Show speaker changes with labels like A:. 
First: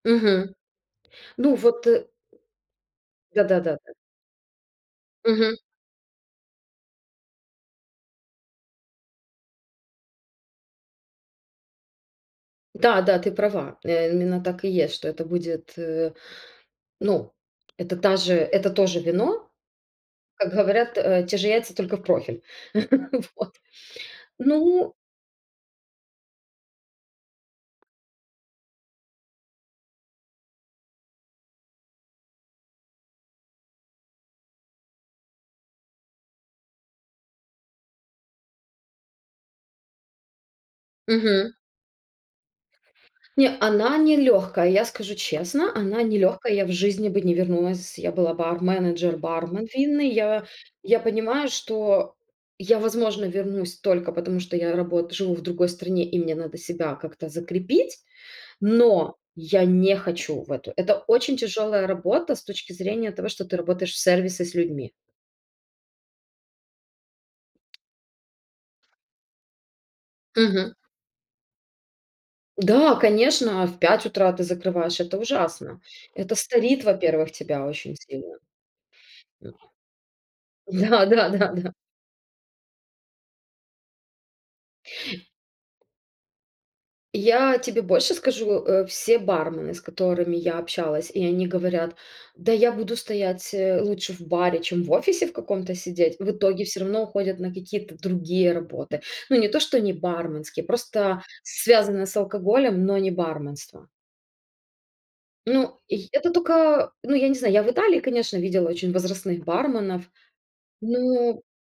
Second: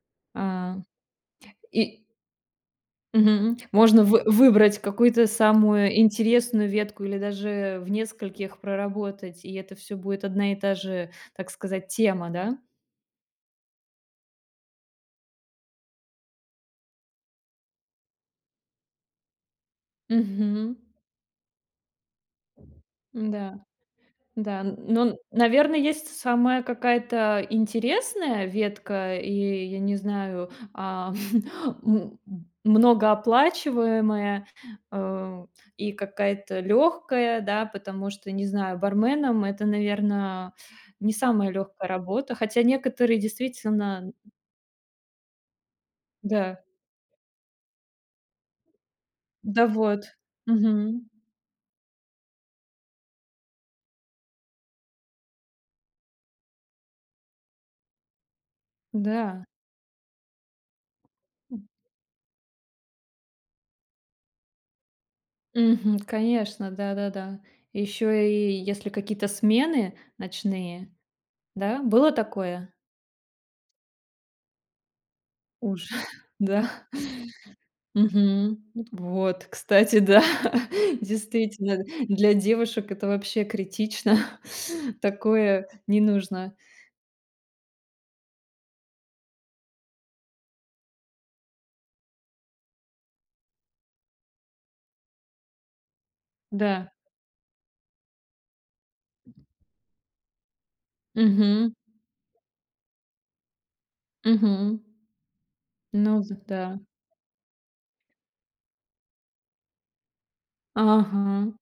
A: Мгм.
B: А
A: Ну вот,
B: и
A: э. Да
B: Мгм.
A: да да да.
B: Можно вы выбрать какую-то
A: Мгм.
B: самую интересную ветку или даже в нескольких проработать, и это всё будет одна и та же, так сказать, тема, да?
A: Да, да, ты права, э, именно так и есть, что это будет, э. Ну, это та же, это тоже вино. Как
B: Мгм.
A: говорят, э: те же яйца, только в профиль. Вот.
B: М-да, да, н
A: Ну
B: ну, н наверно, есть с самая какая-то интересная ветка, и я не знаю, а, м, многооплачиваемая, а, и какая-то лёгкая, да, потому что, не знаю, барменом это, наверно, не самая
A: Мгм.
B: лёгкая работа. Хотя некоторые
A: Не, она
B: действительно, м.
A: не лёгкая, я скажу честно, она не лёгкая,
B: Да.
A: я в жизни бы не вернулась. Я была бар-менеджер,
B: Да
A: бармен
B: вот,
A: винный. Я
B: мгм.
A: я понимаю, что я возможно вернусь только потому, что я работ живу в другой стране и мне надо себя как-то закрепить, но
B: М-да.
A: я не хочу в эту. Это очень
B: М.
A: тяжелая работа с точки зрения того, что ты работаешь в сервисе с людьми.
B: Мгм. Конечно, да-да-да. Ещё и если какие-то смены
A: Мгм.
B: ночные. Да, было такое?
A: Да, конечно, а в 5 утра ты закрываешь, это ужасно.
B: Уже,
A: Это
B: да.
A: старит, во-первых, тебя очень сильно.
B: Мгм. Вот. Вот, кстати, да,
A: Да, да, да, да.
B: действительно, для девушек это вообще критично, такое не нужно.
A: Я тебе больше скажу, э, все бармены, с которыми я общалась, и они говорят: "Да я буду стоять, э, лучше в баре, чем в офисе в каком-то сидеть". В итоге всё
B: Да.
A: равно уходят на какие-то другие работы. Ну не то, что не барменские, просто
B: Мгм.
A: связанные с алкоголем, но не барменство.
B: Мгм.
A: Ну й
B: Ну,
A: это
B: зэ да.
A: тока, ну, я не знаю. Я в Италии, конечно, видела очень возрастных барменов, но
B: Ага.